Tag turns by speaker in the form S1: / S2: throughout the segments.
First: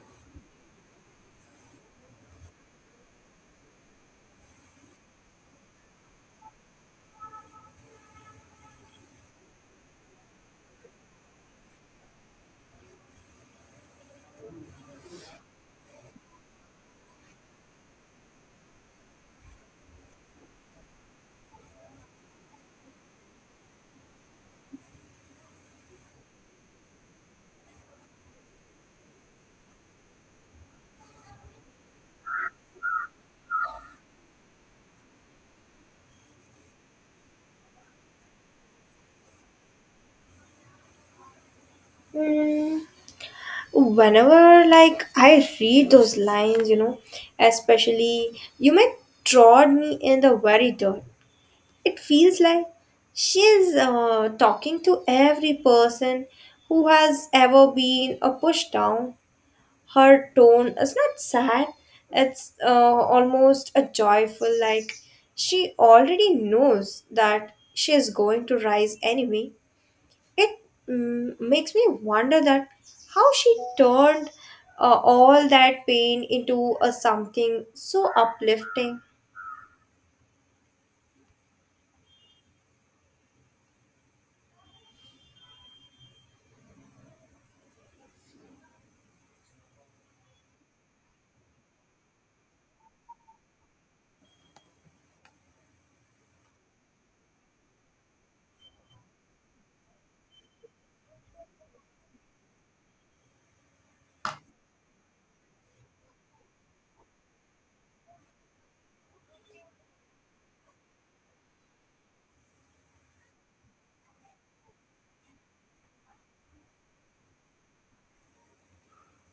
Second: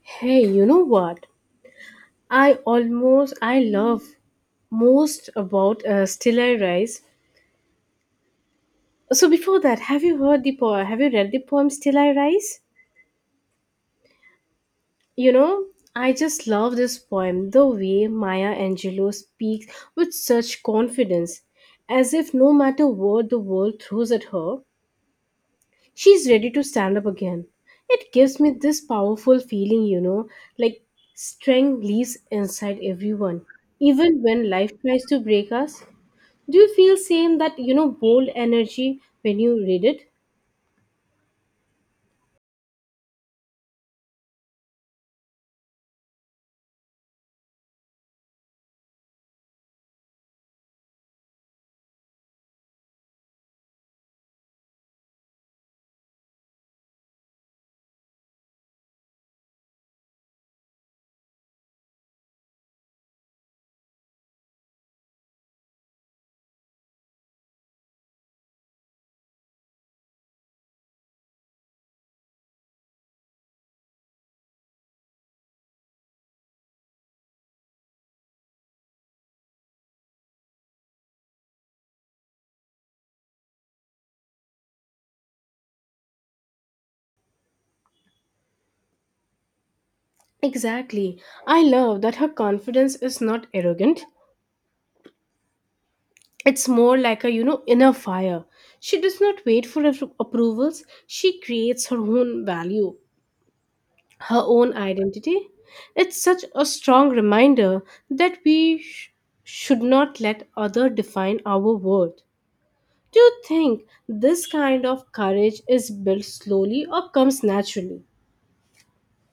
S1: Hey, you know what? I love most about Still I Rise. So before that, have you heard the poem? Have you read the poem Still I Rise? You know, I just love this poem. The way Maya Angelou speaks with such confidence, as if no matter what the world throws at her, she's ready to stand up again. It gives me this powerful feeling, you know, like strength lives inside everyone, even when life tries to break us. Do you feel same that you know bold energy when you read it?
S2: Mm, whenever like I read those lines, especially you might trod me in the very dirt. It feels like she is talking to every person who has ever been pushed down. Her tone is not sad; it's almost a joyful. Like she already knows that she is going to rise anyway. It makes me wonder that how she turned all that pain into a something so uplifting.
S1: Exactly. I love that her confidence is not arrogant. It's more like a, you know, inner fire. She does not wait for approvals. She creates her own value, her own identity. It's such a strong reminder that we should not let others define our worth. Do you think this kind of courage is built slowly or comes naturally?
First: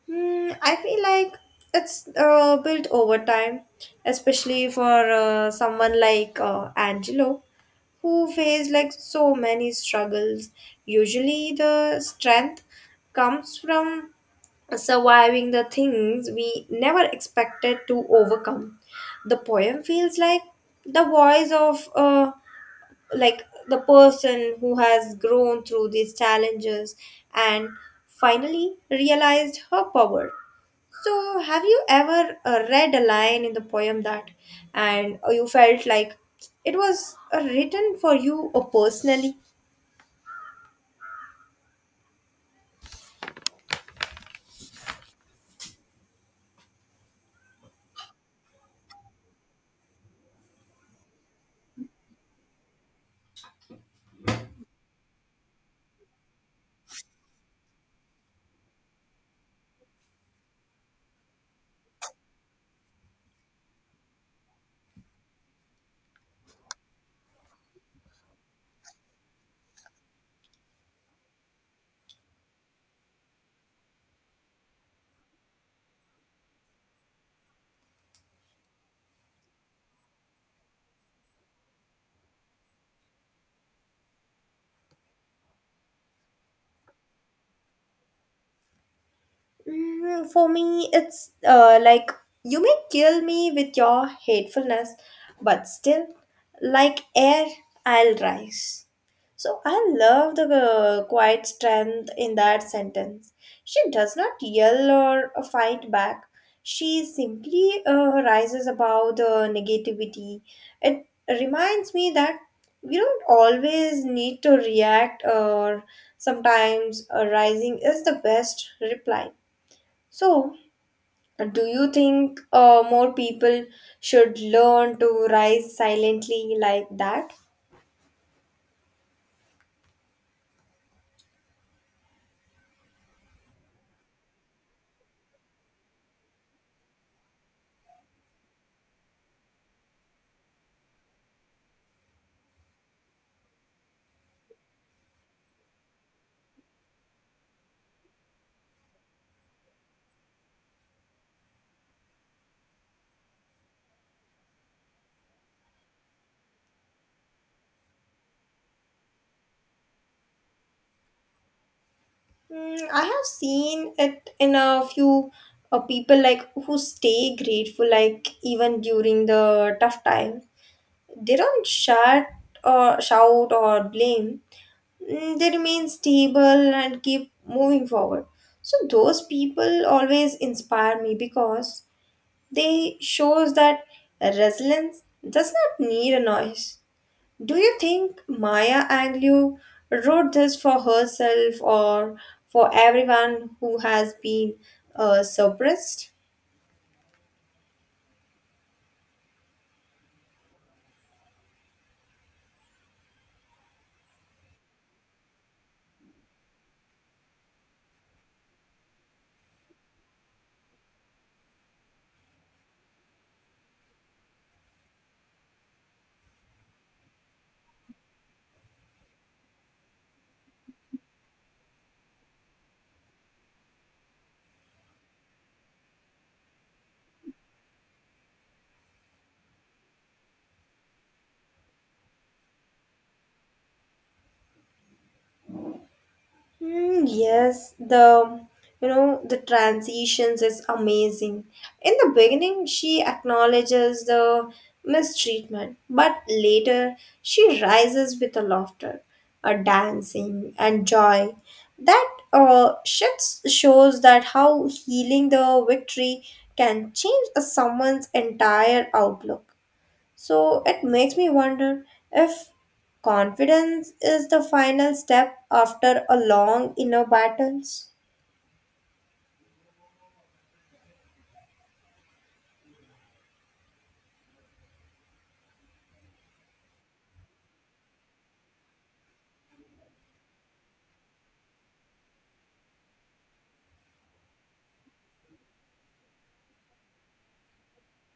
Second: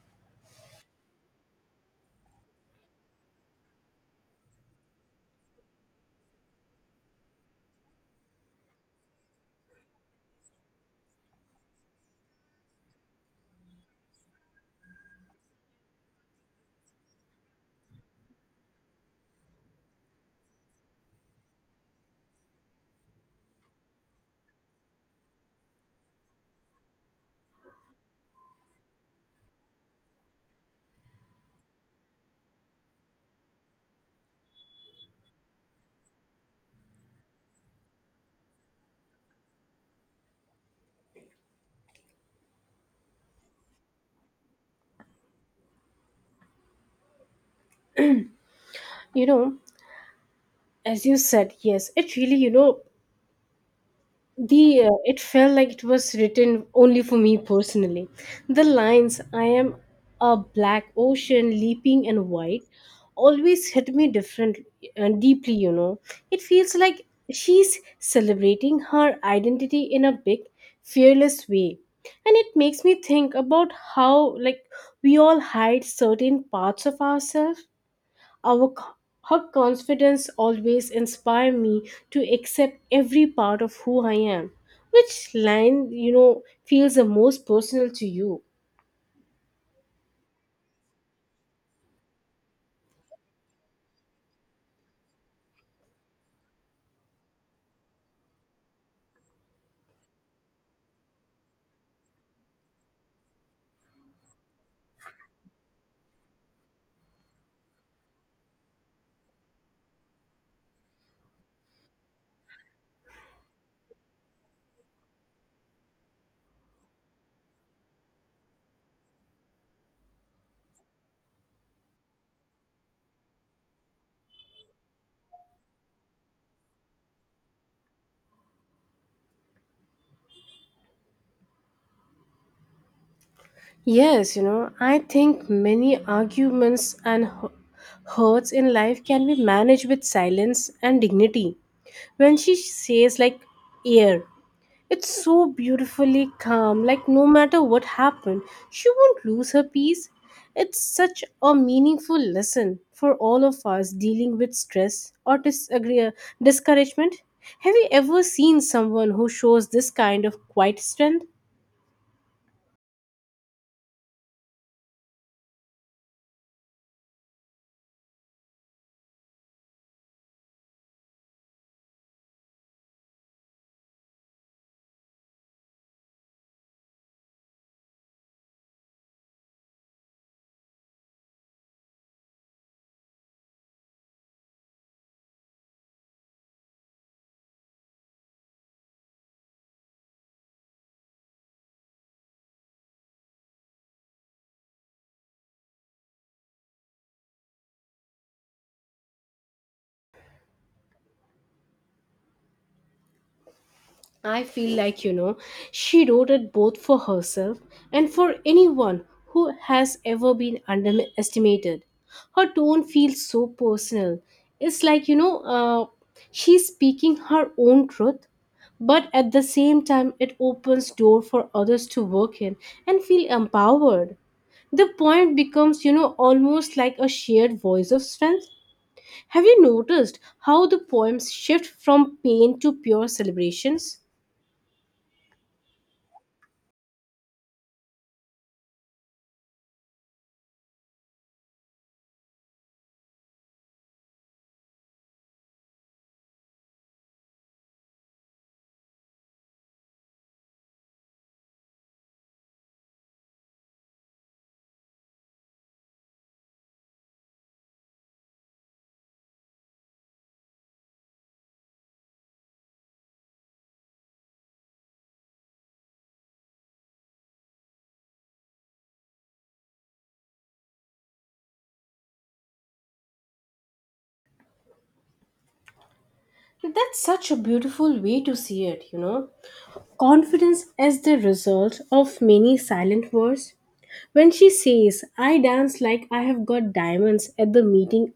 S2: I feel like it's built over time, especially for someone like Angelo who faced like so many struggles. Usually, the strength comes from surviving the things we never expected to overcome. The poem feels like the voice of like the person who has grown through these challenges and finally realized her power. So, have you ever read a line in the poem that and you felt like it was written for you personally?
S1: You know, as you said, yes, it really, you know, the it felt like it was written only for me personally. The lines, I am a black ocean leaping and white, always hit me different and deeply, you know. It feels like she's celebrating her identity in a big, fearless way, and it makes me think about how, like, we all hide certain parts of ourselves. our, co- Her confidence always inspired me to accept every part of who I am. Which line, you know, feels the most personal to you?
S2: For me, it's like you may kill me with your hatefulness, but still, like air, I'll rise. So I love the quiet strength in that sentence. She does not yell or fight back. She simply rises above the negativity. It reminds me that we don't always need to react, or sometimes rising is the best reply. So, do you think more people should learn to rise silently like that?
S1: Yes, you know, I think many arguments and hurts in life can be managed with silence and dignity. When she says, like, air, it's so beautifully calm, like no matter what happened, she won't lose her peace. It's such a meaningful lesson for all of us dealing with stress or discouragement. Have you ever seen someone who shows this kind of quiet strength?
S2: I have seen it in a few people like who stay grateful like even during the tough time. They don't shout or blame. They remain stable and keep moving forward. So those people always inspire me because they shows that resilience does not need a noise. Do you think Maya Angelou wrote this for herself or for everyone who has been suppressed?
S1: I feel like, you know, she wrote it both for herself and for anyone who has ever been underestimated. Her tone feels so personal. It's like, you know, she's speaking her own truth, but at the same time, it opens door for others to work in and feel empowered. The poem becomes, you know, almost like a shared voice of strength. Have you noticed how the poems shift from pain to pure celebrations?
S2: Hmm, yes, the you know the transitions is amazing. In the beginning, she acknowledges the mistreatment, but later she rises with a laughter, a dancing and joy. That shifts shows that how healing the victory can change a someone's entire outlook. So it makes me wonder if confidence is the final step after a long inner battles.
S1: That's such a beautiful way to see it, you know. Confidence is the result of many silent words. When she says, I dance like I have got diamonds at the meeting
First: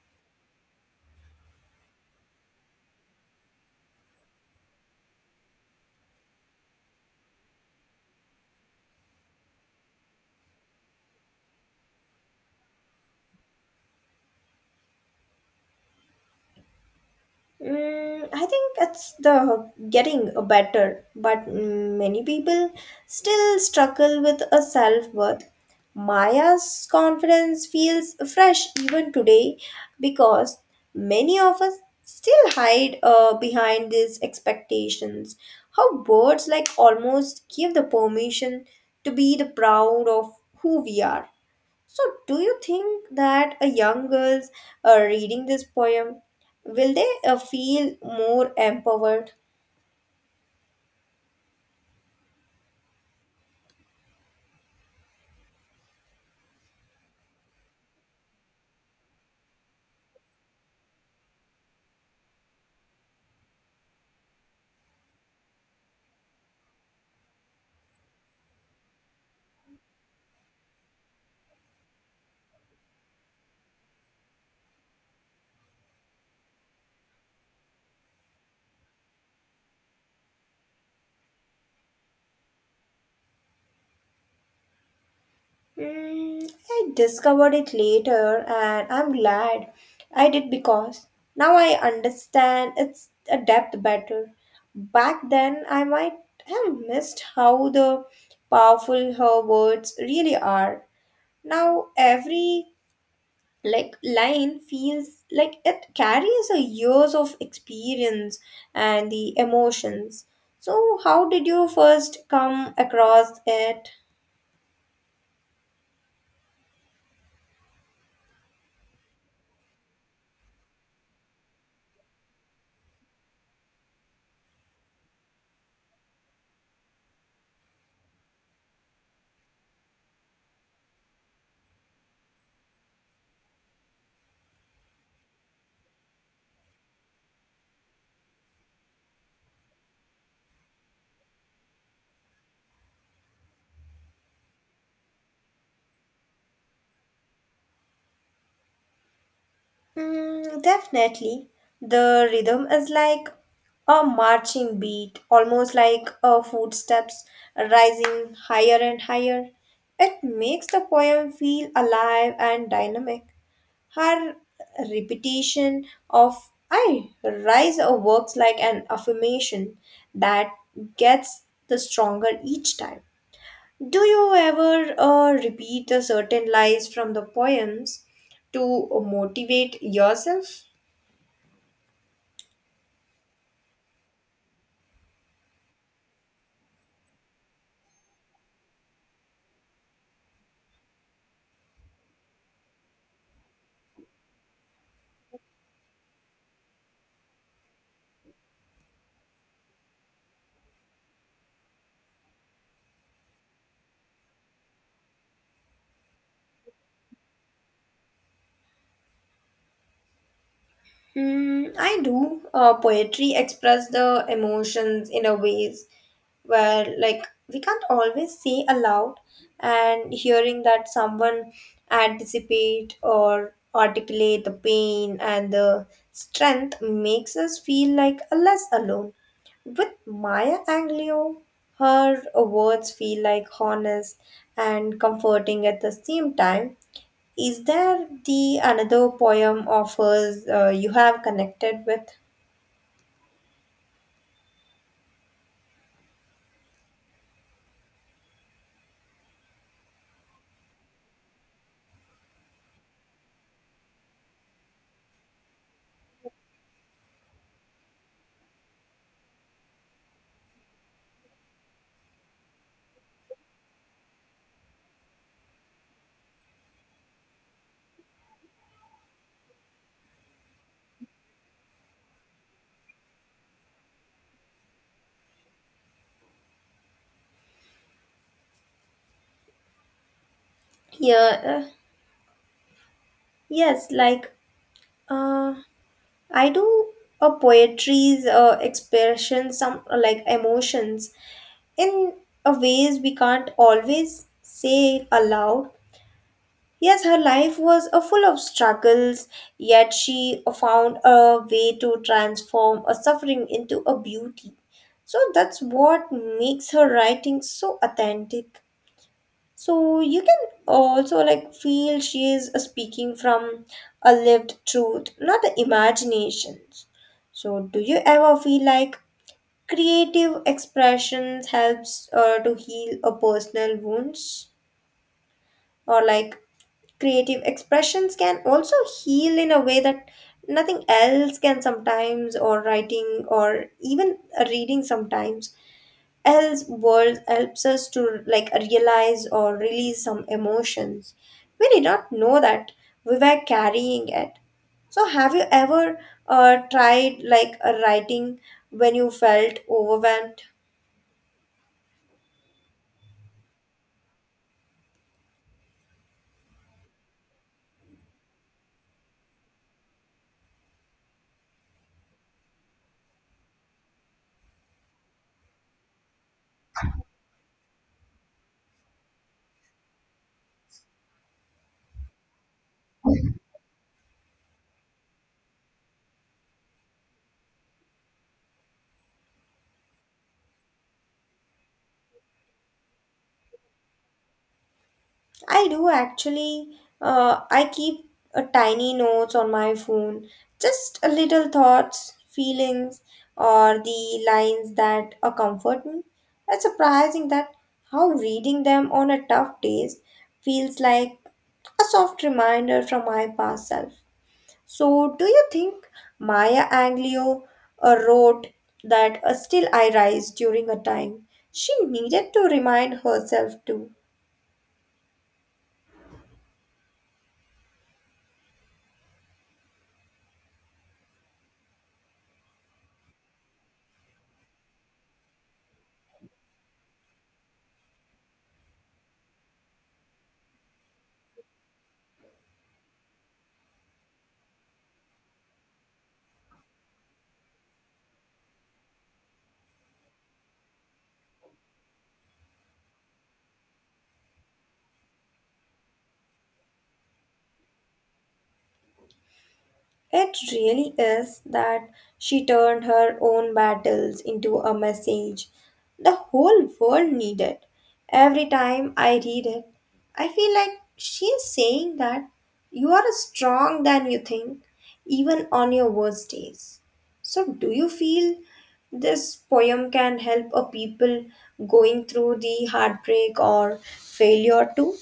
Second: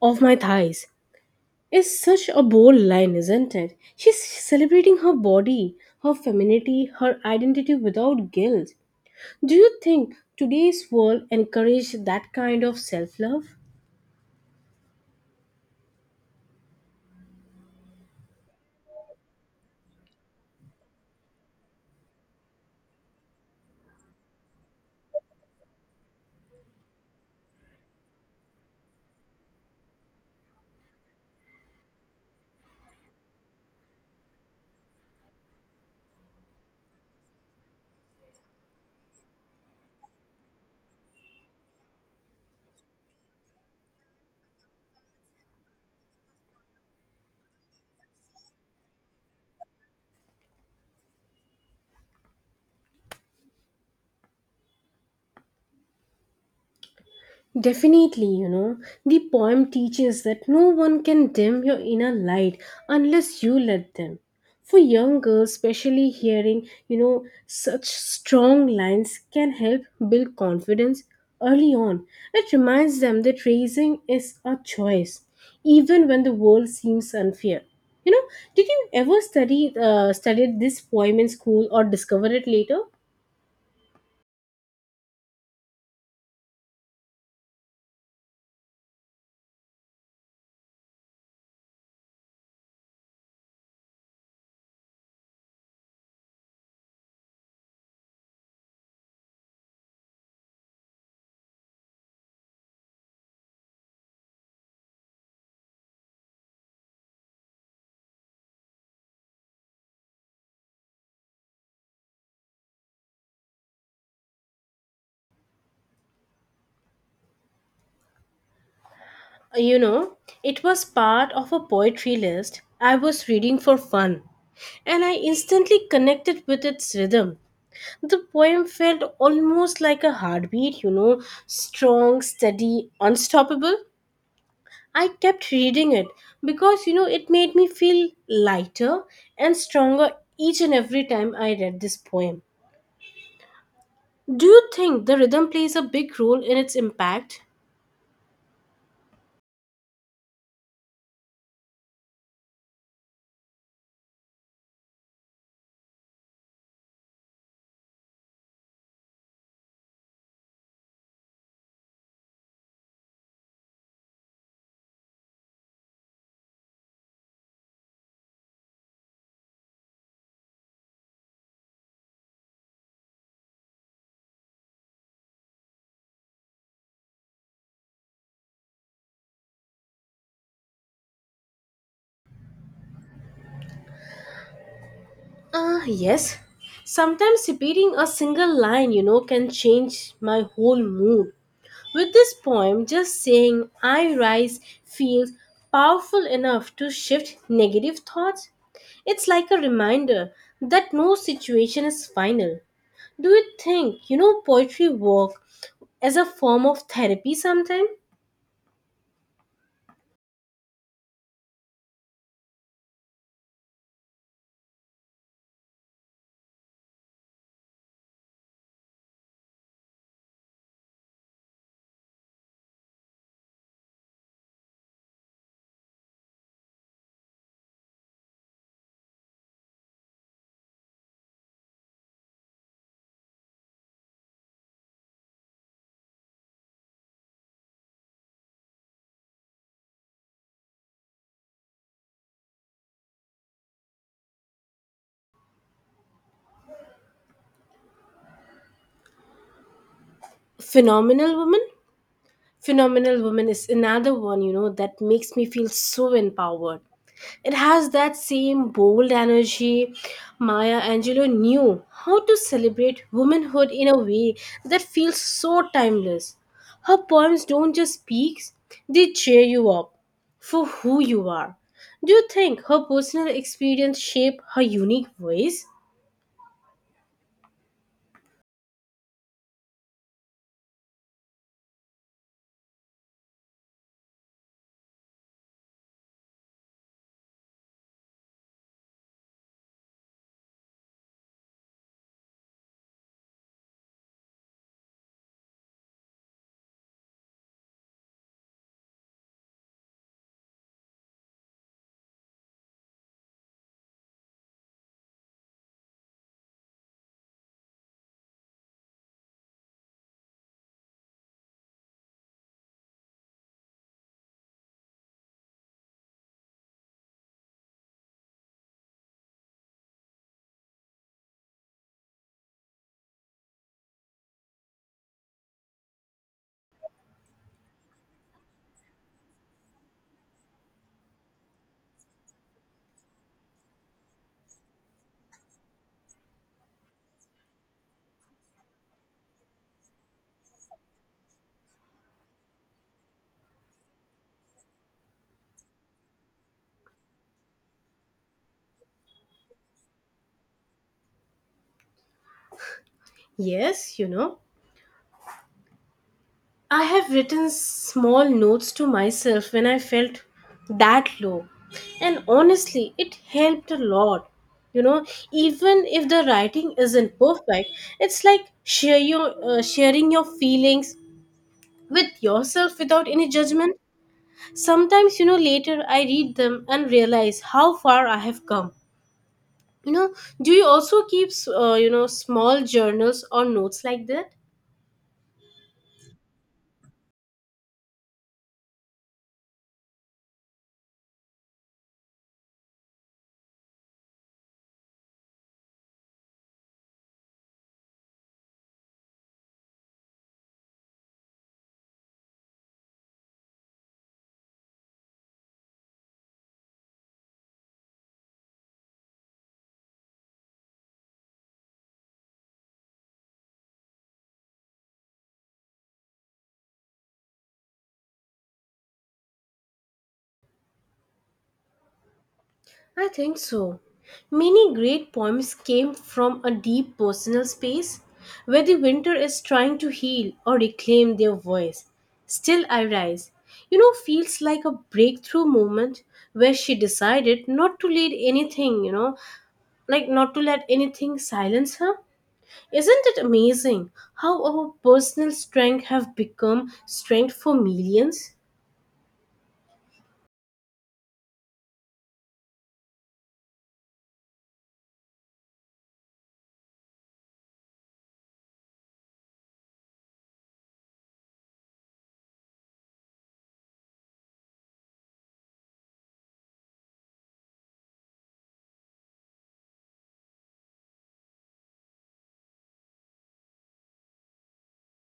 S1: of my thighs, is such a bold line, isn't it? She's celebrating her body, her femininity, her identity without guilt. Do you think today's world encourages that kind of self love?
S2: I think it's the getting better, but many people still struggle with a self worth. Maya's confidence feels fresh even today because many of us still hide behind these expectations. How birds like almost give the permission to be the proud of who we are. So, do you think that a young girls reading this poem will they feel more empowered?
S1: Definitely, you know, the poem teaches that no one can dim your inner light unless you let them. For young girls, especially hearing, you know, such strong lines can help build confidence early on. It reminds them that raising is a choice, even when the world seems unfair. You know, did you ever study studied this poem in school or discover it later?
S2: I discovered it later, and I'm glad I did because now I understand its a depth better. Back then, I might have missed how the powerful her words really are. Now, every like line feels like it carries a years of experience and the emotions. So how did you first come across it?
S1: You know, it was part of a poetry list I was reading for fun, and I instantly connected with its rhythm. The poem felt almost like a heartbeat, you know, strong, steady, unstoppable. I kept reading it because, you know, it made me feel lighter and stronger each and every time I read this poem. Do you think the rhythm plays a big role in its impact?
S2: Definitely the rhythm is like a marching beat, almost like a footsteps, rising higher and higher. It makes the poem feel alive and dynamic. Her repetition of I rise or works like an affirmation that gets the stronger each time. Do you ever repeat the certain lines from the poems to motivate yourself?
S1: Yes. Sometimes repeating a single line, you know, can change my whole mood. With this poem, just saying I rise feels powerful enough to shift negative thoughts. It's like a reminder that no situation is final. Do you think, you know, poetry work as a form of therapy sometime?
S2: I do. Poetry express the emotions in a ways where like we can't always say aloud, and hearing that someone anticipate or articulate the pain and the strength makes us feel like a less alone. With Maya Angelou, her words feel like honest and comforting at the same time. Is there the another poem of hers you have connected with?
S1: Phenomenal woman? Phenomenal Woman is another one, you know, that makes me feel so empowered. It has that same bold energy. Maya Angelou knew how to celebrate womanhood in a way that feels so timeless. Her poems don't just speak, they cheer you up for who you are. Do you think her personal experience shaped her unique voice?
S2: Yeah, yes, like, uh, I do. A poetry's expression some like emotions in a ways we can't always say aloud. Yes, her life was a full of struggles, yet she found a way to transform a suffering into a beauty. So that's what makes her writing so authentic. So you can also like feel she is speaking from a lived truth, not the imaginations. So do you ever feel like creative expressions helps to heal a personal wounds, or like creative expressions can also heal in a way that nothing else can sometimes, or writing or even reading sometimes else world helps us to like realize or release some emotions we did not know that we were carrying it? So have you ever tried like a writing when you felt overwhelmed?
S1: Yes, you know. I have written small notes to myself when I felt that low. And honestly, it helped a lot. You know, even if the writing isn't perfect, it's like share your sharing your feelings with yourself without any judgment. Sometimes, you know, later I read them and realize how far I have come. You know, do you also keep you know small journals or notes like that?
S2: I do actually. I keep a tiny notes on my phone, just a little thoughts, feelings, or the lines that comfort me. It's surprising that how reading them on a tough days feels like a soft reminder from my past self. So, do you think Maya Angelou wrote that still I rise during a time she needed to remind herself too?
S1: I think so. Many great poems came from a deep personal space where the winter is trying to heal or reclaim their voice. Still I rise, you know, feels like a breakthrough moment where she decided not to let anything, you know, like not to let anything silence her. Isn't it amazing how our personal strength have become strength for millions?
S2: It really is that she turned her own battles into a message the whole world needed. Every time I read it, I feel like she is saying that you are strong than you think, even on your worst days. So, do you feel this poem can help a people going through the heartbreak or failure too?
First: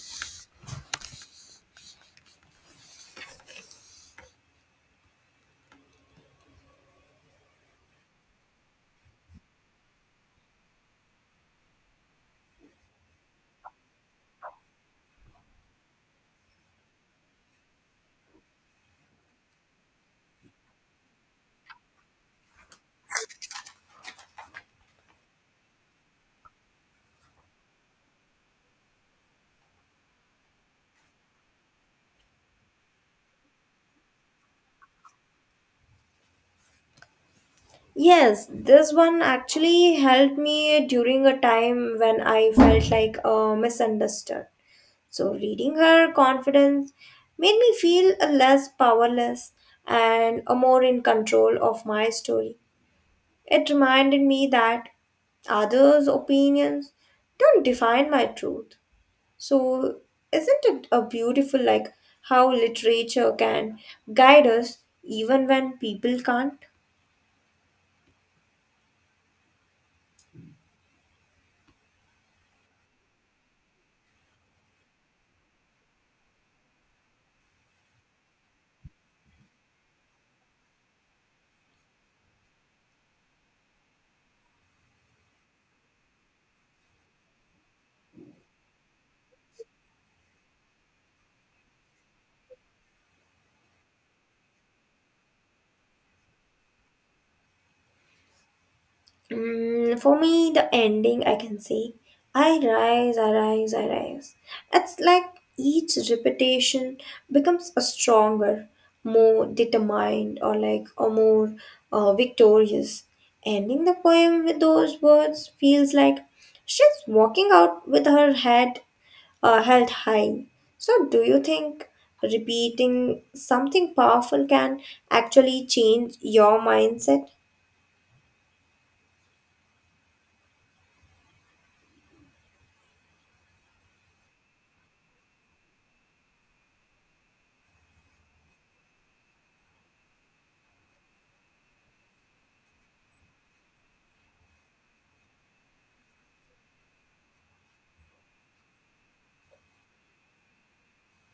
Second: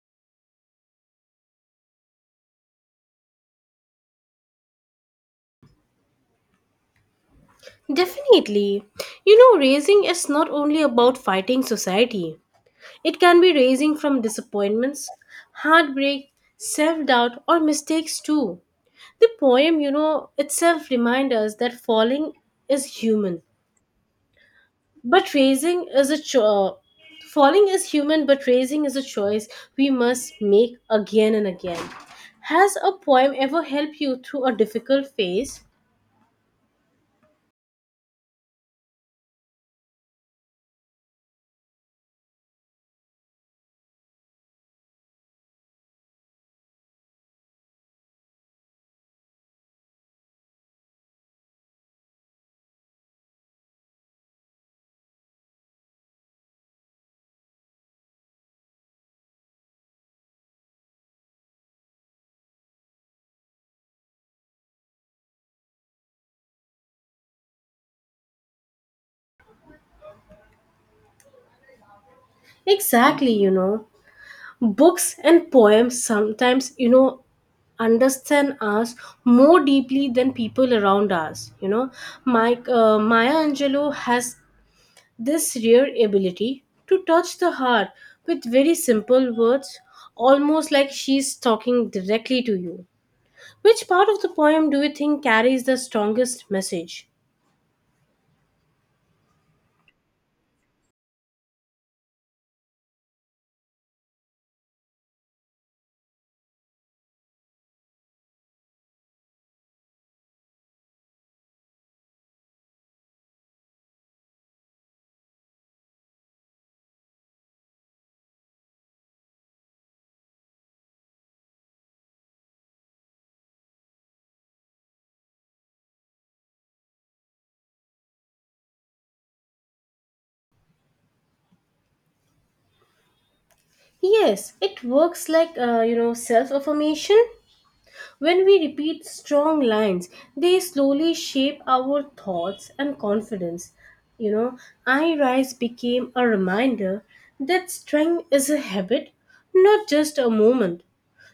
S1: Definitely. You know, raising is not only about fighting society. It can be raising from disappointments, heartbreak, self doubt, or mistakes too. The poem, you know, itself reminds us that falling is human, but raising is a cho- falling is human, but raising is a choice we must make again and again. Has a poem ever helped you through a difficult phase?
S2: Yes, this one actually helped me during a time when I felt like misunderstood. So, reading her confidence made me feel a less powerless and a more in control of my story. It reminded me that others' opinions don't define my truth. So, isn't it a beautiful like how literature can guide us even when people can't?
S1: Exactly, you know. Books and poems, sometimes, you know, understand us more deeply than people around us, you know. Mike Maya Angelou has this rare ability to touch the heart with very simple words, almost like she's talking directly to you. Which part of the poem do you think carries the strongest message?
S2: For me, the ending I can say, I rise, I rise, I rise. It's like each repetition becomes a stronger, more determined, or like a more victorious. Ending the poem with those words feels like she's walking out with her head held high. So, do you think repeating something powerful can actually change your mindset?
S1: Yes, it works like, you know, self affirmation. When we repeat strong lines, they slowly shape our thoughts and confidence. You know, I Rise became a reminder that strength is a habit, not just a moment.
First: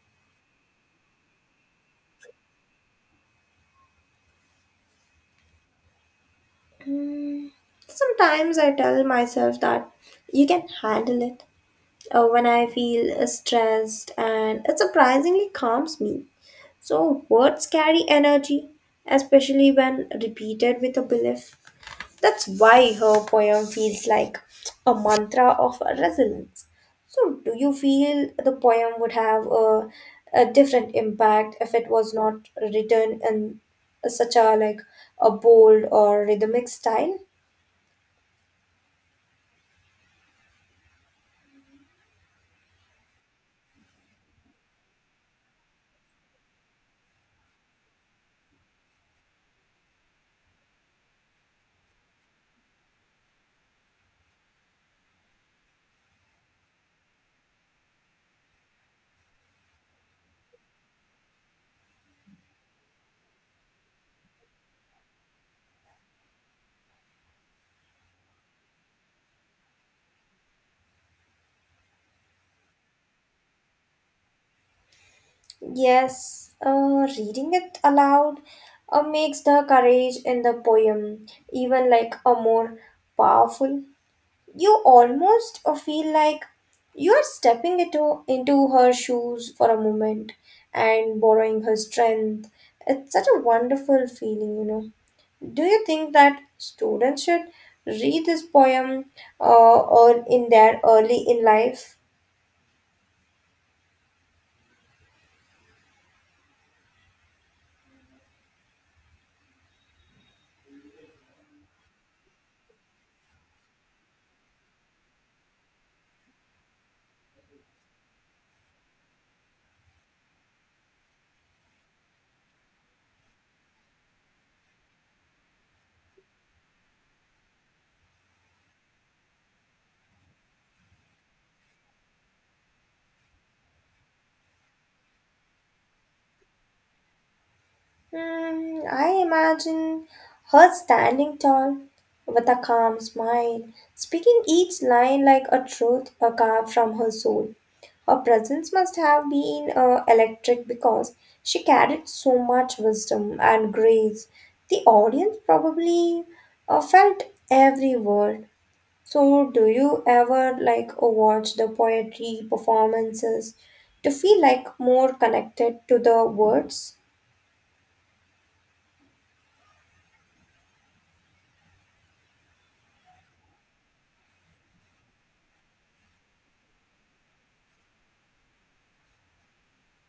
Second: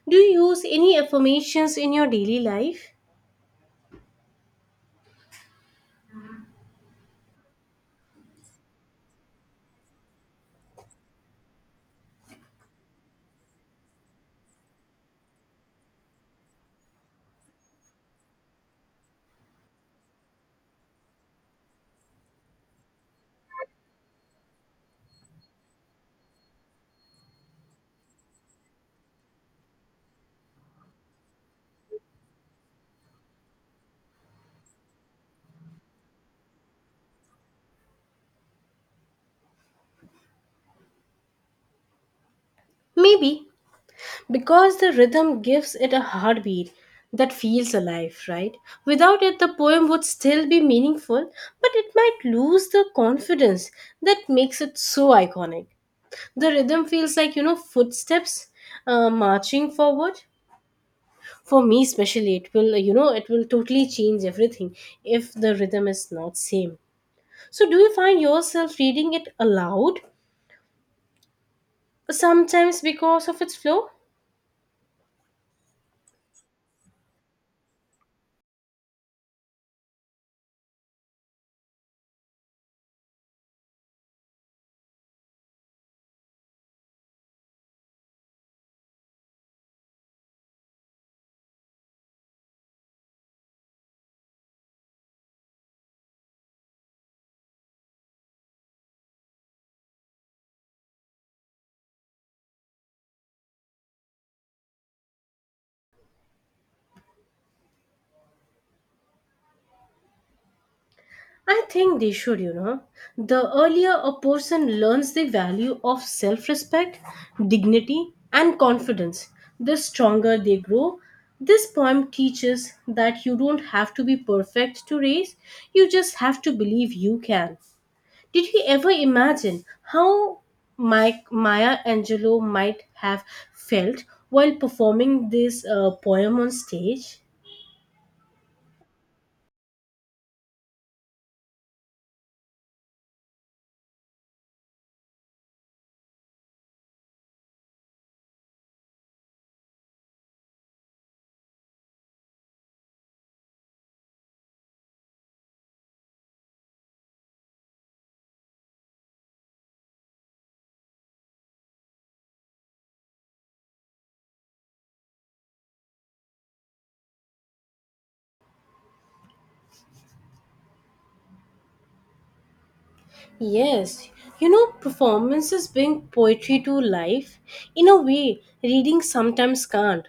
S1: Do you use any affirmations in your daily life?
S2: Mm, Sometimes I tell myself that you can handle it when I feel stressed, and it surprisingly calms me. So, words carry energy, especially when repeated with a belief. That's why her poem feels like a mantra of resilience. So, do you feel the poem would have a different impact if it was not written in such a like a bold or rhythmic style?
S1: Maybe, because the rhythm gives it a heartbeat that feels alive, right? Without it, the poem would still be meaningful, but it might lose the confidence that makes it so iconic. The rhythm feels like, you know, footsteps marching forward. For me especially, it will, you know, it will totally change everything if the rhythm is not same. So do you find yourself reading it aloud sometimes because of its flow?
S2: Yes, reading it aloud makes the courage in the poem even like a more powerful. You almost feel like you are stepping into her shoes for a moment and borrowing her strength. It's such a wonderful feeling. Do you think that students should read this poem or in their early in life?
S1: I think they should, you know. The earlier a person learns the value of self respect, dignity, and confidence, the stronger they grow. This poem teaches that you don't have to be perfect to race, you just have to believe you can. Did you ever imagine how Maya Angelou might have felt while performing this poem on stage?
S2: I imagine her standing tall with a calm smile, speaking each line like a truth a carved from her soul. Her presence must have been electric because she carried so much wisdom and grace. The audience probably felt every word. So, do you ever like watch the poetry performances to feel like more connected to the words?
S1: Yes, you know, performances bring poetry to life in a way reading sometimes can't.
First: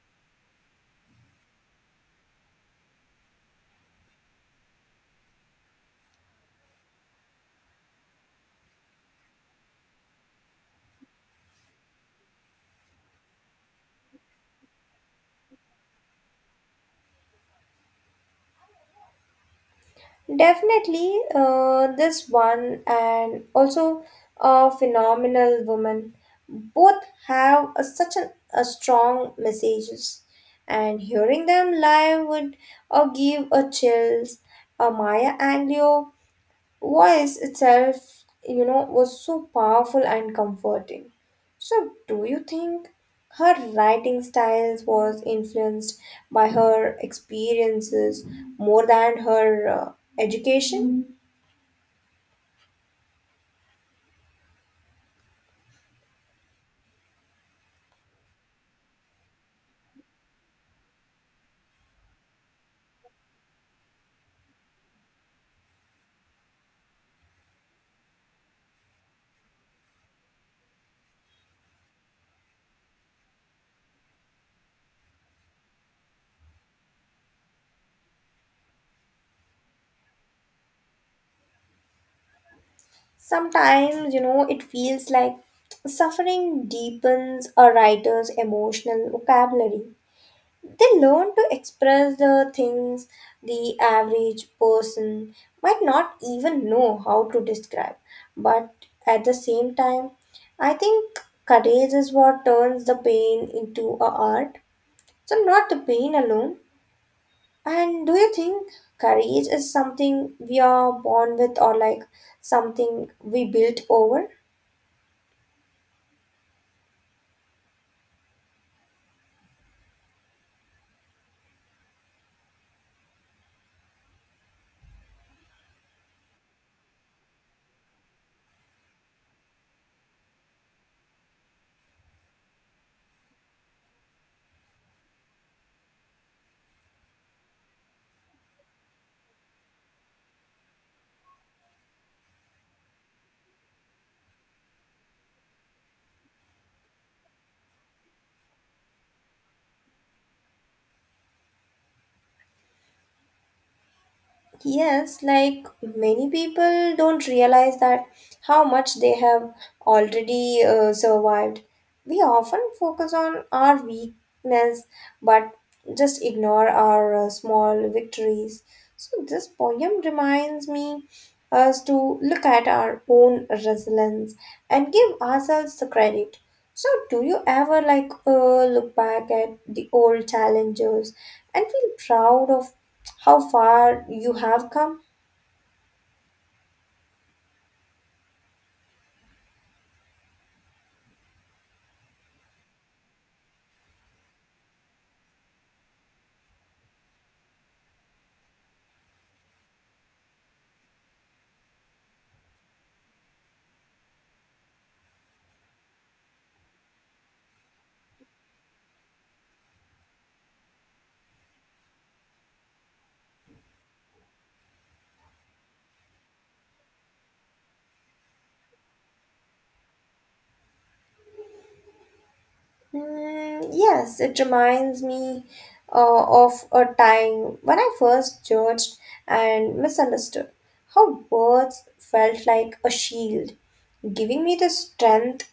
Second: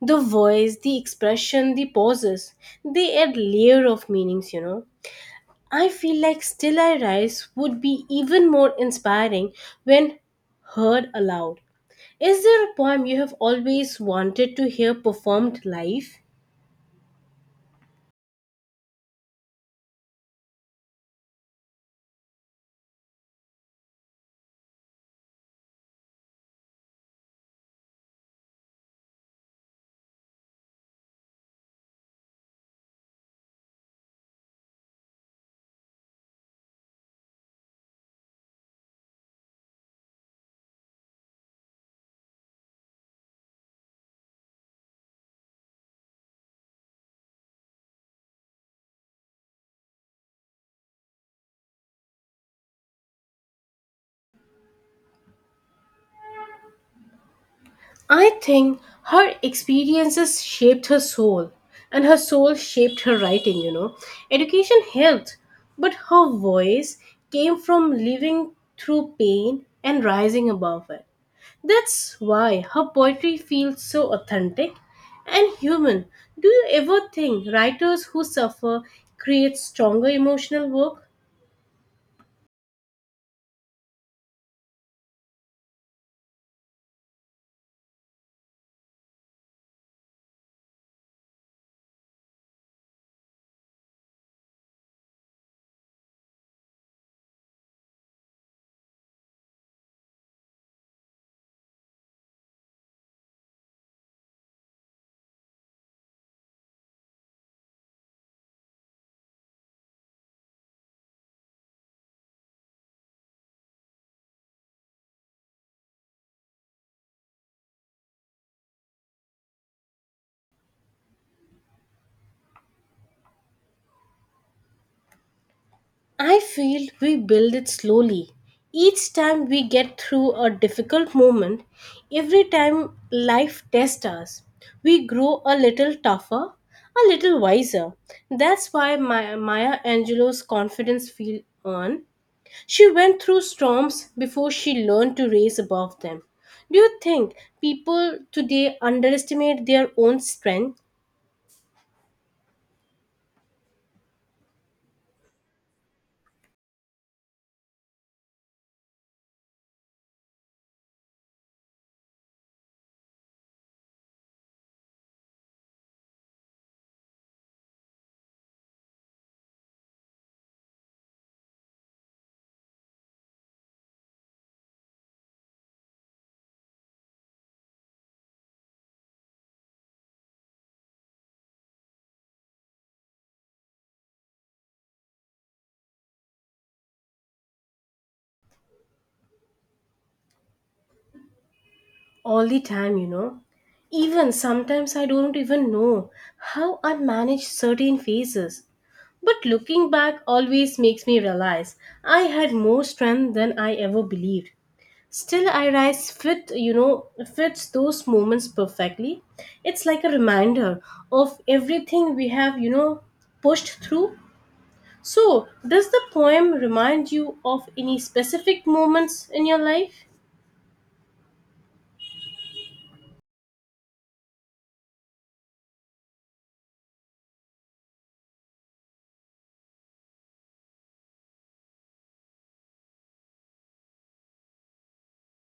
S1: The voice, the expression, the pauses, they add layer of meanings, you know. I feel like Still I Rise would be even more inspiring when heard aloud. Is there a poem you have always wanted to hear performed live?
S2: Definitely, this one and also a phenomenal woman. Both have a, such an, a strong messages, and hearing them live would give a chills. Maya Angelou voice itself, was so powerful and comforting. So, do you think her writing styles was influenced by her experiences more than her education?
S1: I think her experiences shaped her soul, and her soul shaped her writing, you know. Education helped, but her voice came from living through pain and rising above it. That's why her poetry feels so authentic and human. Do you ever think writers who suffer create stronger emotional work?
S2: Sometimes, it feels like suffering deepens a writer's emotional vocabulary. They learn to express the things the average person might not even know how to describe. But at the same time, I think courage is what turns the pain into a art. So not the pain alone. And do you think courage is something we are born with, or like something we built over?
S1: I feel we build it slowly. Each time we get through a difficult moment, every time life tests us, we grow a little tougher, a little wiser. That's why Maya Angelou's confidence feel earned. She went through storms before she learned to raise above them. Do you think people today underestimate their own strength?
S2: Yes, like many people don't realize that how much they have already survived. We often focus on our weakness but just ignore our small victories. So, this poem reminds me us to look at our own resilience and give ourselves the credit. So, do you ever like look back at the old challenges and feel proud of how far you have come?
S1: All the time, you know. Even sometimes I don't even know how I manage certain phases. But looking back always makes me realize I had more strength than I ever believed. Still, I rise fit, you know, fits those moments perfectly. It's like a reminder of everything we have, you know, pushed through. So, does the poem remind you of any specific moments in your life?
S2: Mm, yes, it reminds me of a time when I first judged and misunderstood how words felt like a shield, giving me the strength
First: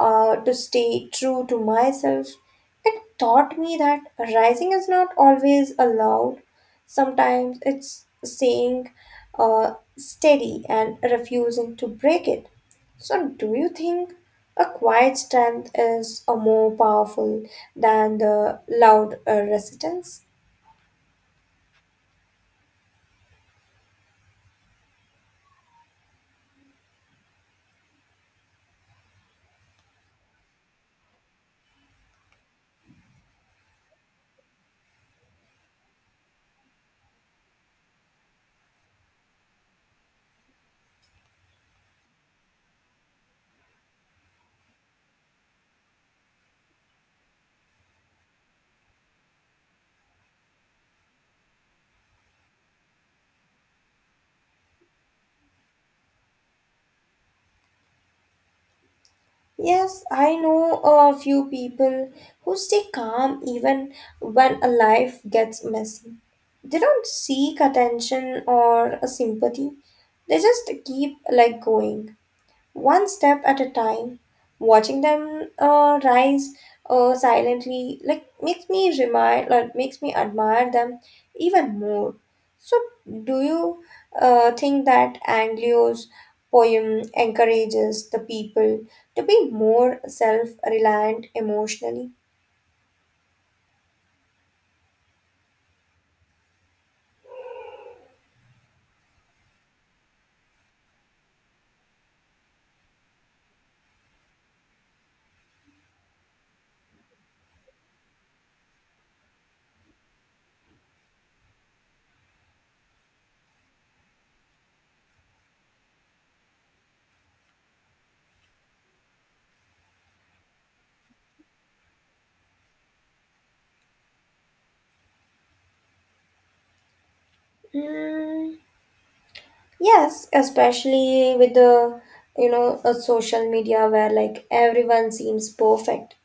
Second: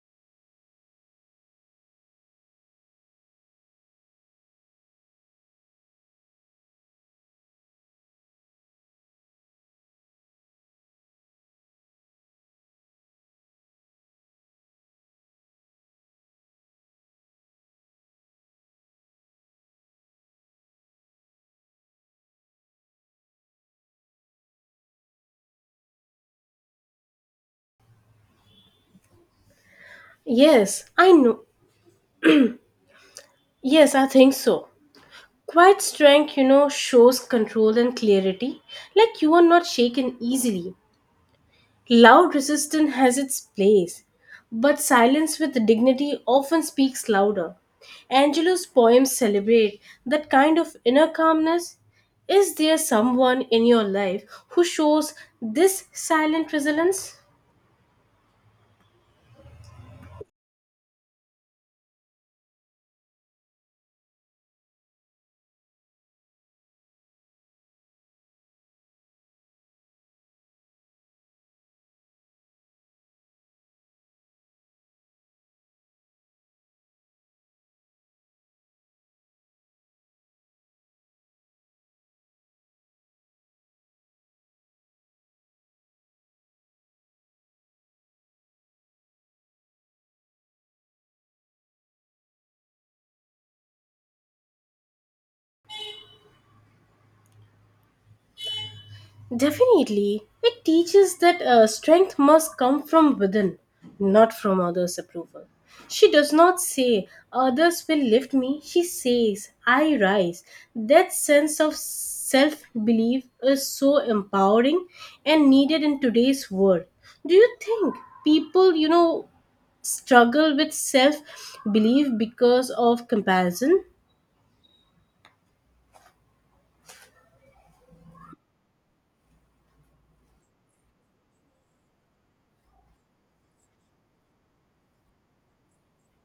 S2: to stay true to myself. It taught me that rising is not always allowed. Sometimes it's saying steady and refusing to break it. So, do you think a quiet strength is a more powerful than the loud resistance?
S1: Yes, I know. Yes, I think so. Quiet strength, you know, shows control and clarity, like you are not shaken easily. Loud resistance has its place, but silence with dignity often speaks louder. Angelo's poems celebrate that kind of inner calmness. Is there someone in your life who shows this silent resilience?
S2: Yes, I know a few people who stay calm even when a life gets messy. They don't seek attention or sympathy. They just keep like going, one step at a time, watching them rise silently, like makes me admire them even more. So, do you think that Anglio's poem encourages the people to be more self-reliant emotionally?
S1: Definitely. It teaches that strength must come from within, not from others' approval. She does not say, others will lift me. She says, I rise. That sense of self belief is so empowering and needed in today's world. Do you think people, you know, struggle with self belief because of comparison?
S2: Mm, yes, especially with the a social media where like everyone seems perfect.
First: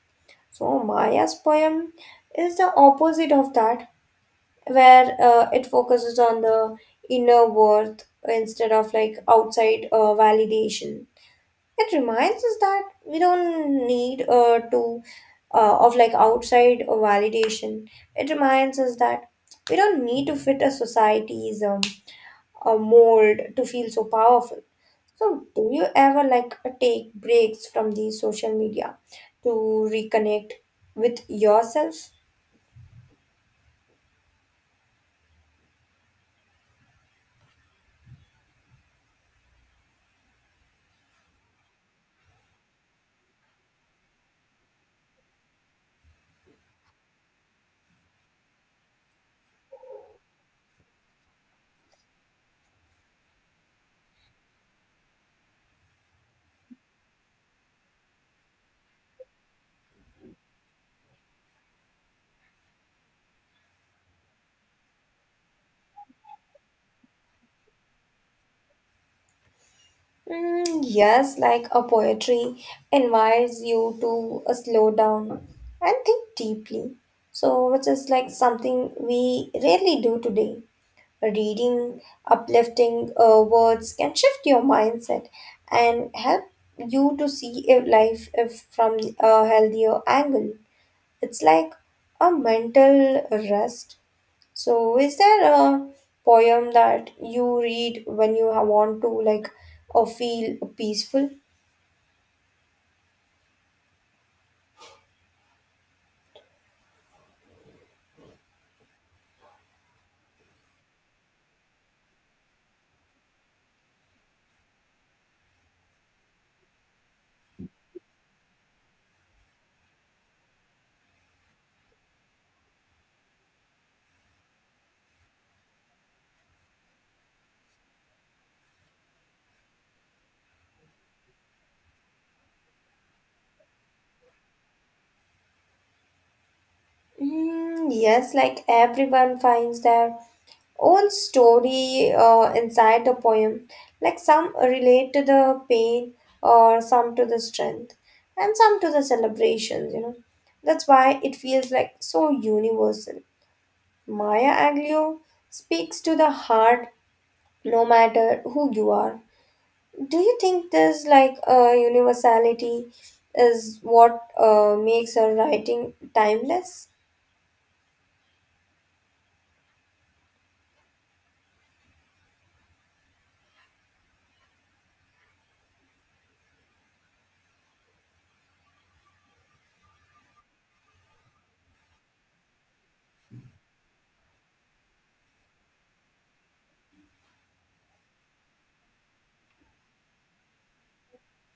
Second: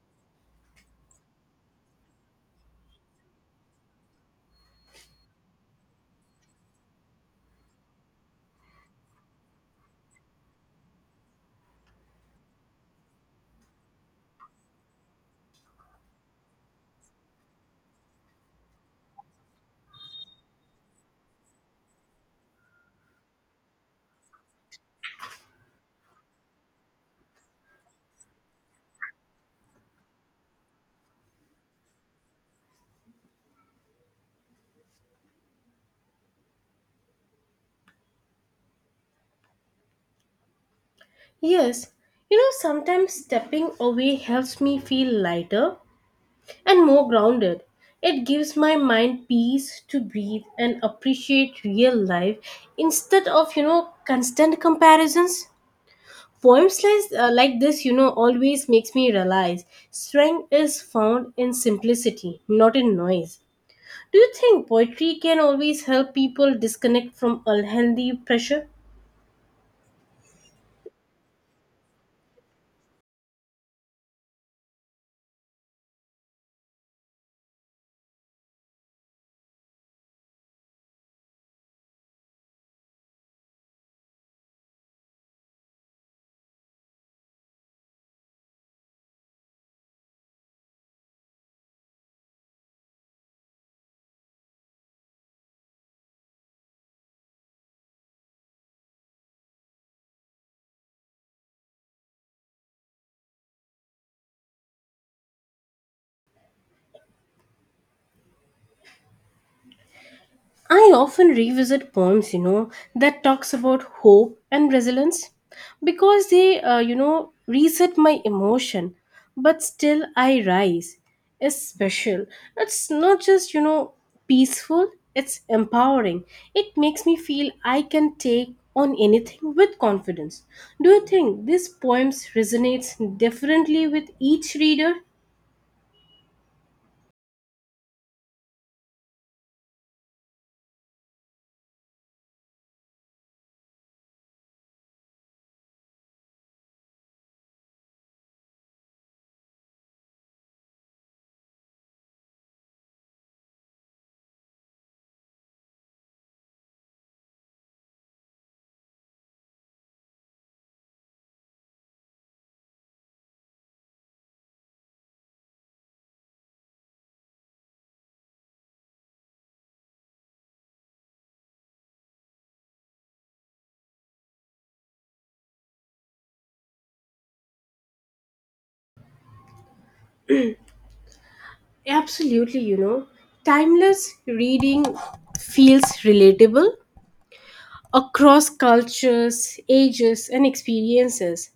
S2: So Maya's poem is the opposite of that, where it focuses on the inner worth instead of like outside validation. It reminds us that we don't need to of like outside validation. It reminds us that we don't need to fit a society's a mold to feel so powerful. So, do you ever like take breaks from the social media to reconnect with yourself?
S1: Yes, you know, sometimes stepping away helps me feel lighter and more grounded. It gives my mind peace to breathe and appreciate real life instead of, you know, constant comparisons. Poems like this, you know, always makes me realize strength is found in simplicity, not in noise. Do you think poetry can always help people disconnect from unhealthy pressure?
S2: Mm, yes, like a poetry invites you to slow down and think deeply. So, which is like something we rarely do today. Reading uplifting words can shift your mindset and help you to see if life if from a healthier angle. It's like a mental rest. So, is there a poem that you read when you want to like or feel peaceful?
S1: I often revisit poems that talks about hope and resilience because they reset my emotion, but still I rise. It's special. It's not just peaceful, it's empowering. It makes me feel I can take on anything with confidence. Do you think these poems resonates differently with each reader?
S2: Mm, yes, like everyone finds their own story inside the poem. Like some relate to the pain, or some to the strength, and some to the celebrations, you know. That's why it feels like so universal. Maya Angelou speaks to the heart no matter who you are. Do you think this like universality is what makes her writing timeless?
S1: Absolutely. Timeless reading feels relatable across cultures, ages, and experiences.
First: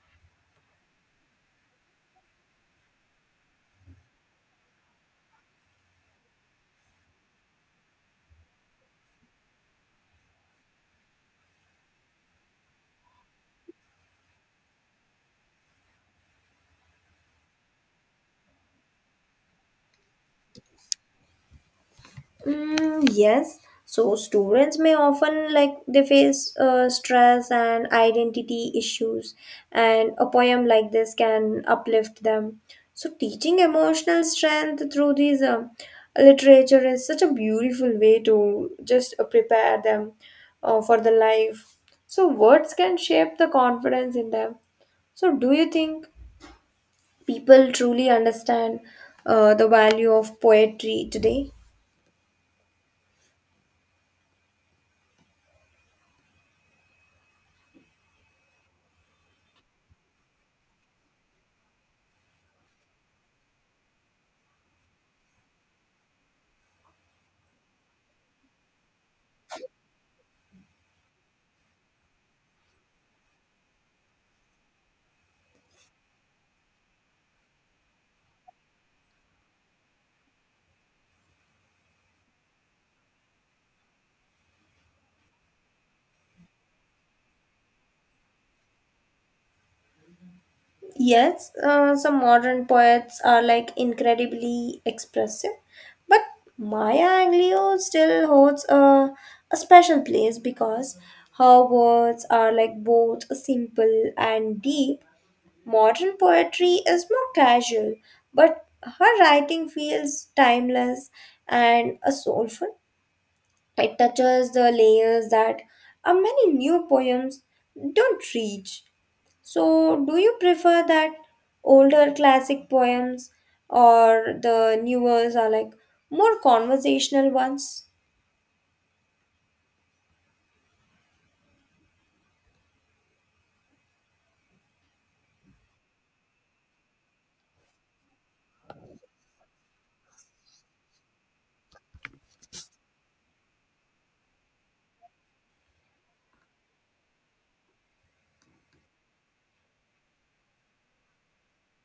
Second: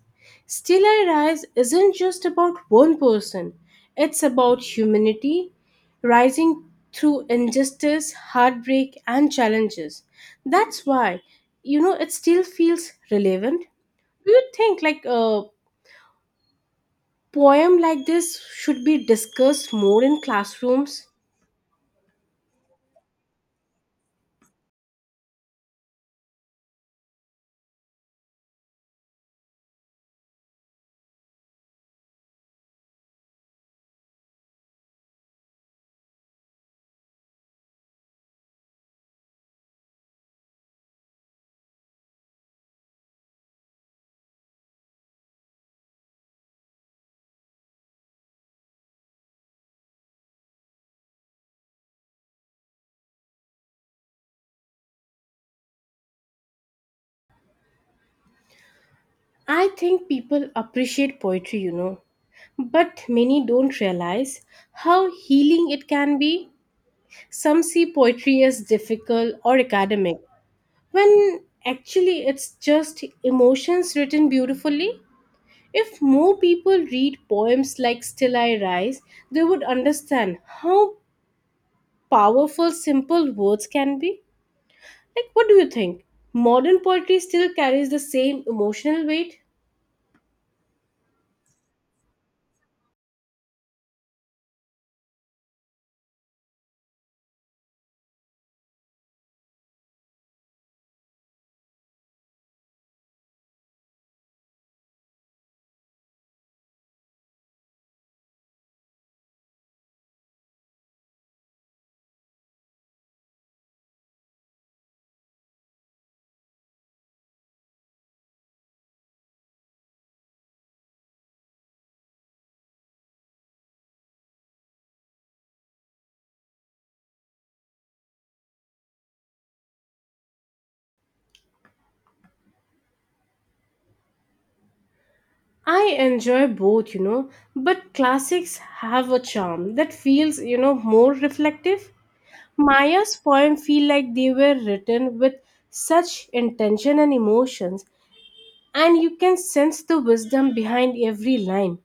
S1: Still I Rise isn't just about one person, it's about humanity rising through injustice, heartbreak, and challenges. That's why it still feels relevant. Do you think like a poem like this should be discussed more in classrooms?
S2: Mm, yes. So students may often like they face stress and identity issues, and a poem like this can uplift them. So teaching emotional strength through these literature is such a beautiful way to just prepare them for the life. So words can shape the confidence in them. So do you think people truly understand the value of poetry today?
S1: I think people appreciate poetry. But many don't realize how healing it can be. Some see poetry as difficult or academic, when actually it's just emotions written beautifully. If more people read poems like Still I Rise, they would understand how powerful simple words can be. Like, what do you think? Modern poetry still carries the same emotional weight?
S2: Yes, some modern poets are like incredibly expressive, but Maya Angelou still holds a special place because her words are like both simple and deep. Modern poetry is more casual, but her writing feels timeless and soulful. It touches the layers that many new poems don't reach. So, do you prefer that older classic poems or the newers are like more conversational ones?
S1: I enjoy both, but classics have a charm that feels more reflective. Maya's poems feel like they were written with such intention and emotions, and you can sense the wisdom behind every line.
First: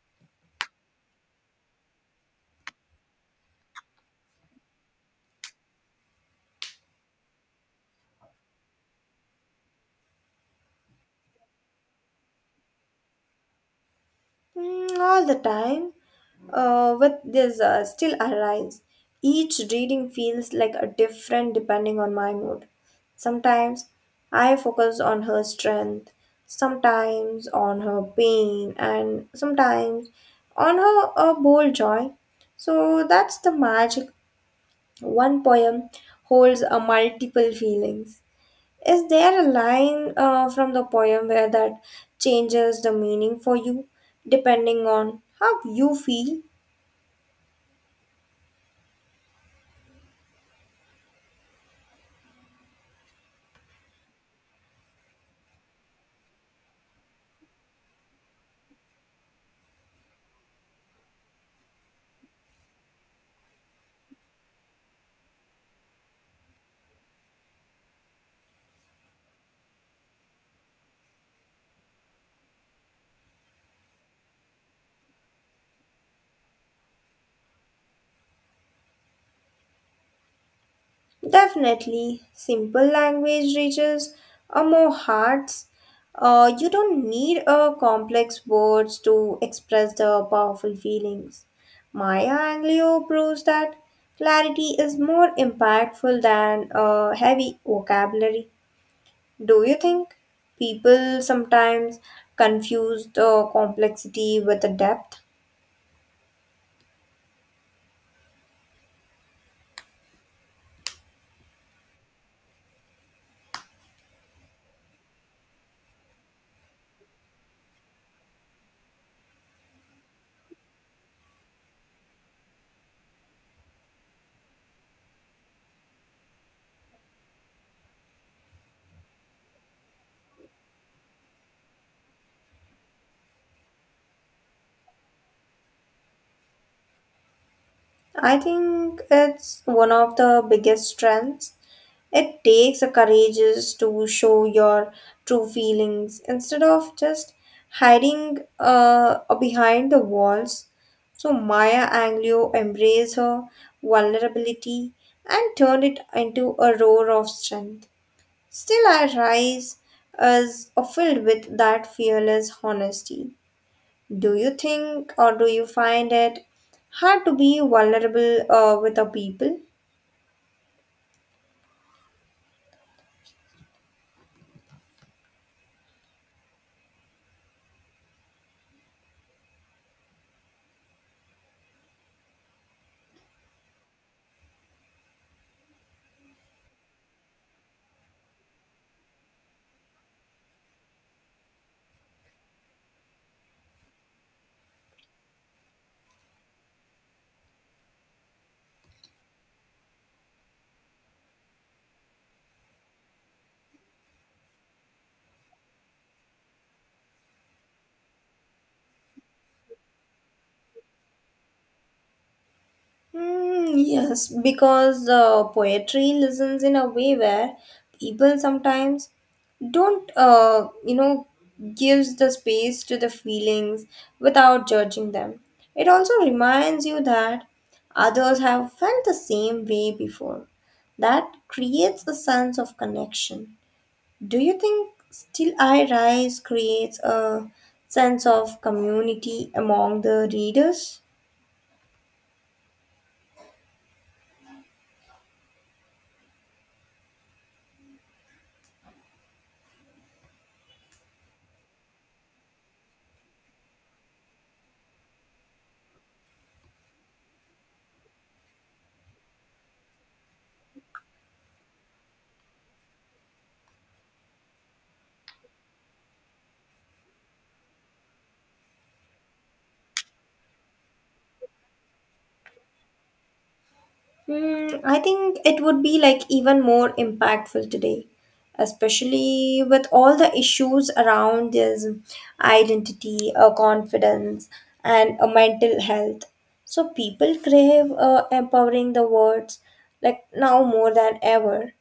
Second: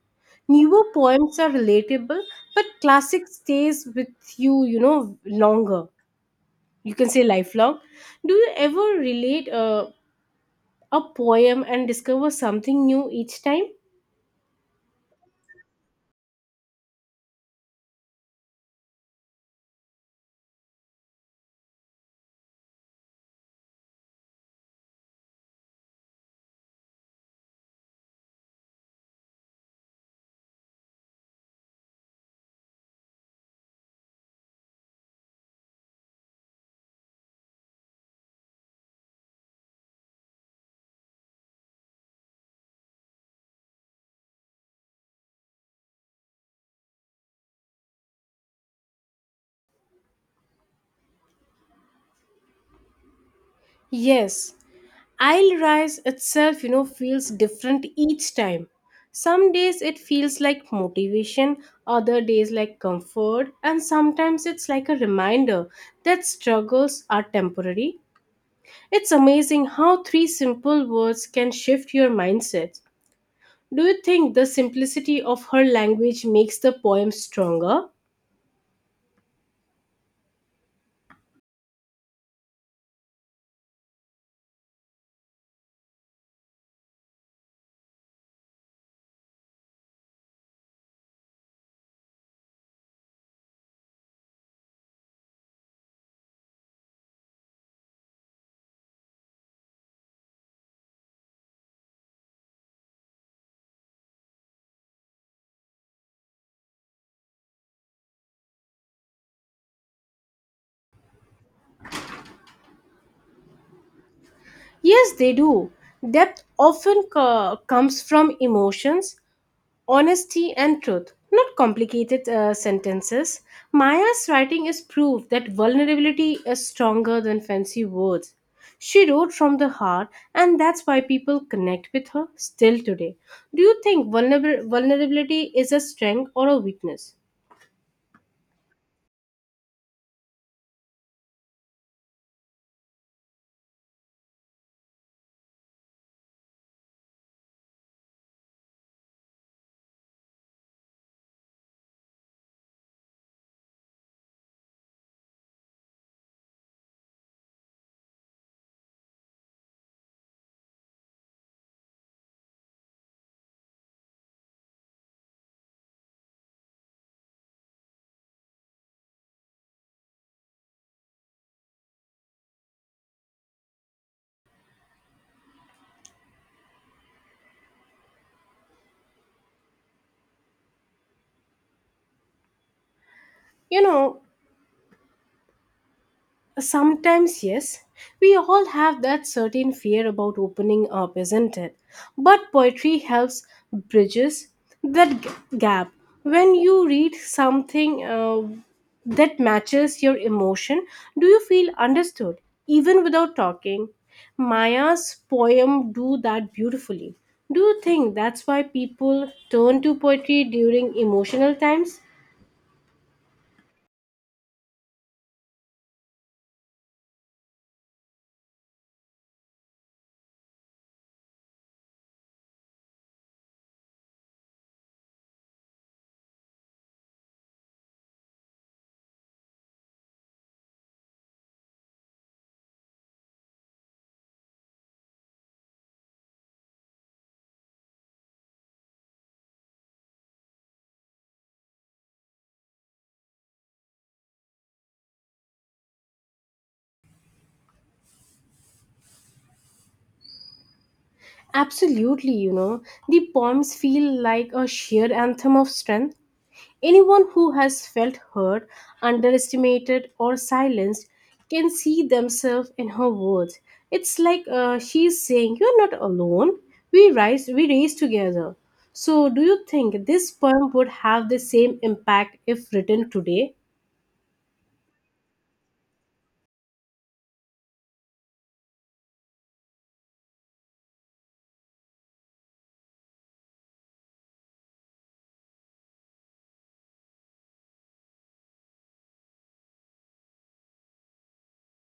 S1: Newer poems are relatable, but classic stays with you longer. You can say lifelong. Do you ever relate a poem and discover something new each time?
S2: Mm, all the time. With this still arise. Each reading feels like a different depending on my mood. Sometimes I focus on her strength, sometimes on her pain, and sometimes on her bold joy. So that's the magic. One poem holds a multiple feelings. Is there a line from the poem where that changes the meaning for you depending on how you feel?
S1: Yes, Isle Rise itself feels different each time. Some days it feels like motivation, other days like comfort, and sometimes it's like a reminder that struggles are temporary. It's amazing how three simple words can shift your mindset. Do you think the simplicity of her language makes the poem stronger?
S2: Definitely, simple language reaches a more hearts. You don't need a complex words to express the powerful feelings. Maya Angelou proves that clarity is more impactful than a heavy vocabulary. Do you think people sometimes confuse the complexity with the depth?
S1: Yes, they do. Depth often comes from emotions honesty and truth, not complicated sentences. Maya's writing is proof that vulnerability is stronger than fancy words. She wrote from the heart, and that's why people connect with her still today. Do you think vulnerability is a strength or a weakness?
S2: I think it's one of the biggest strengths. It takes a courageous to show your true feelings instead of just hiding behind the walls. So Maya Angelou embraced her vulnerability and turned it into a roar of strength. Still, I rise as filled with that fearless honesty. Do you think or do you find it hard to be vulnerable with the people?
S1: You know, Sometimes, yes, we all have that certain fear about opening up, isn't it? But poetry helps bridges that gap. When you read something that matches your emotion, do you feel understood, even without talking? Maya's poem do that beautifully. Do you think that's why people turn to poetry during emotional times?
S2: Hmm, yes, because poetry listens in a way where people sometimes don't, gives the space to the feelings without judging them. It also reminds you that others have felt the same way before. That creates a sense of connection. Do you think Still I Rise creates a sense of community among the readers?
S1: Absolutely, the poems feel like a sheer anthem of strength. Anyone who has felt hurt, underestimated, or silenced can see themselves in her words. It's like she's saying, "You're not alone. We rise, we raise together." So, do you think this poem would have the same impact if written today?
S2: Hmm, I think it would be like even more impactful today, especially with all the issues around this identity, confidence, and mental health. So people crave empowering the words like now more than ever.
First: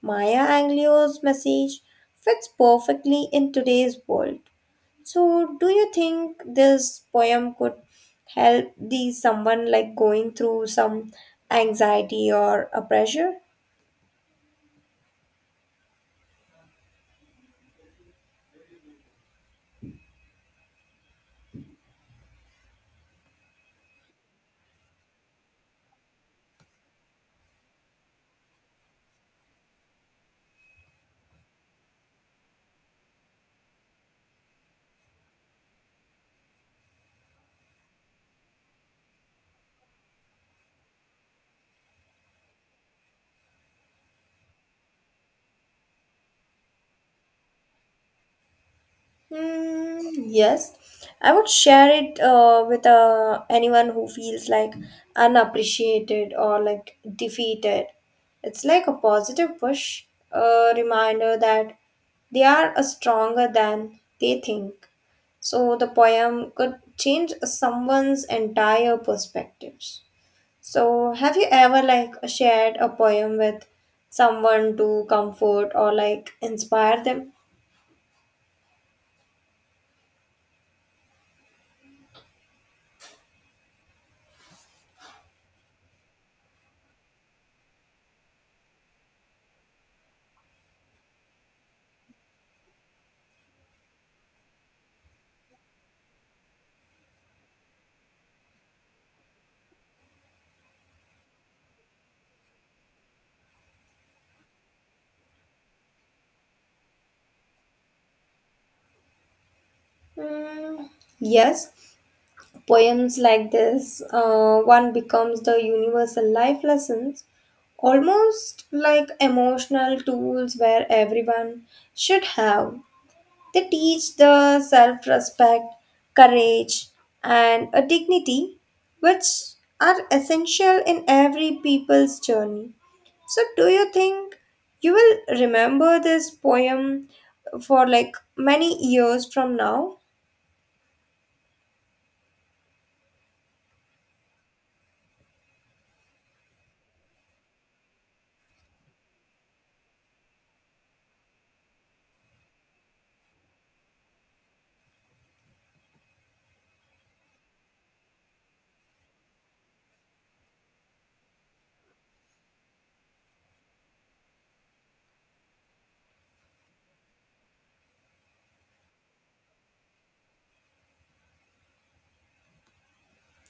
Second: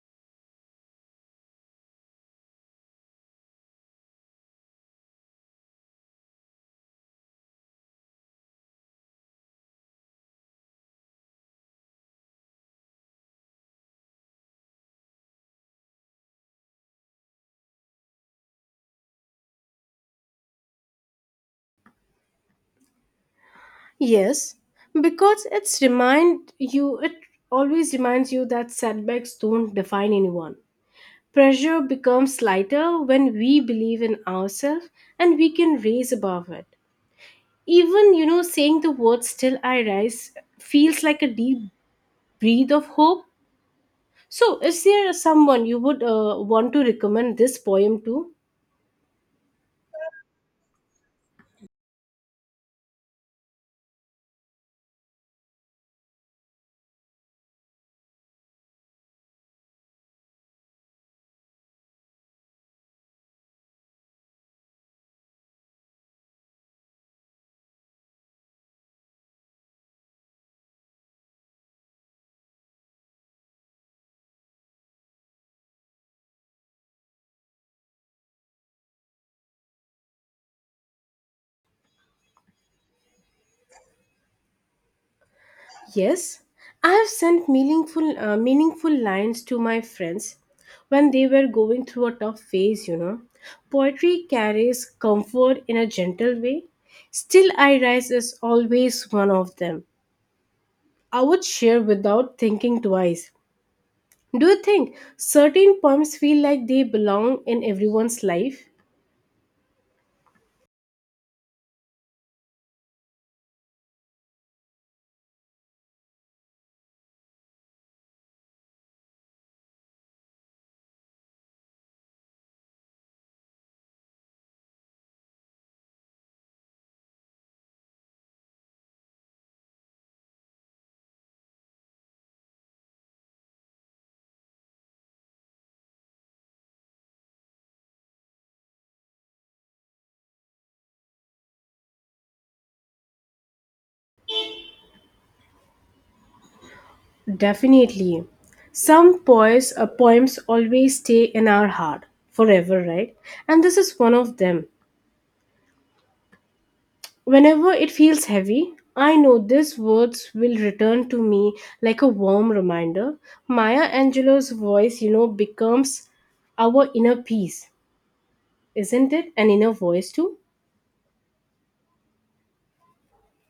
S2: Maya Angelou's message fits perfectly in today's world. So, do you think this poem could help the someone like going through some anxiety or a pressure?
S1: Yes, because it's remind you, it always reminds you that setbacks don't define anyone. Pressure becomes lighter when we believe in ourselves and we can raise above it. Even saying the word still I rise feels like a deep breath of hope. So, is there someone you would want to recommend this poem to?
S2: Hmm, yes, I would share it with anyone who feels like unappreciated or like defeated. It's like a positive push, a reminder that they are stronger than they think. So, the poem could change someone's entire perspectives. So, have you ever like shared a poem with someone to comfort or like inspire them?
S1: Yes, I have sent meaningful lines to my friends when they were going through a tough phase. Poetry carries comfort in a gentle way. Still, I Rise is always one of them. I would share without thinking twice. Do you think certain poems feel like they belong in everyone's life?
S2: Mm, yes, poems like this, one becomes the universal life lessons, almost like emotional tools where everyone should have. They teach the self respect, courage, and a dignity which are essential in every people's journey. So, do you think you will remember this poem for like many years from now?
S1: Definitely. Some poems always stay in our heart forever, right? And this is one of them. Whenever it feels heavy, I know these words will return to me like a warm reminder. Maya Angelou's voice becomes our inner peace, isn't it? An inner voice too?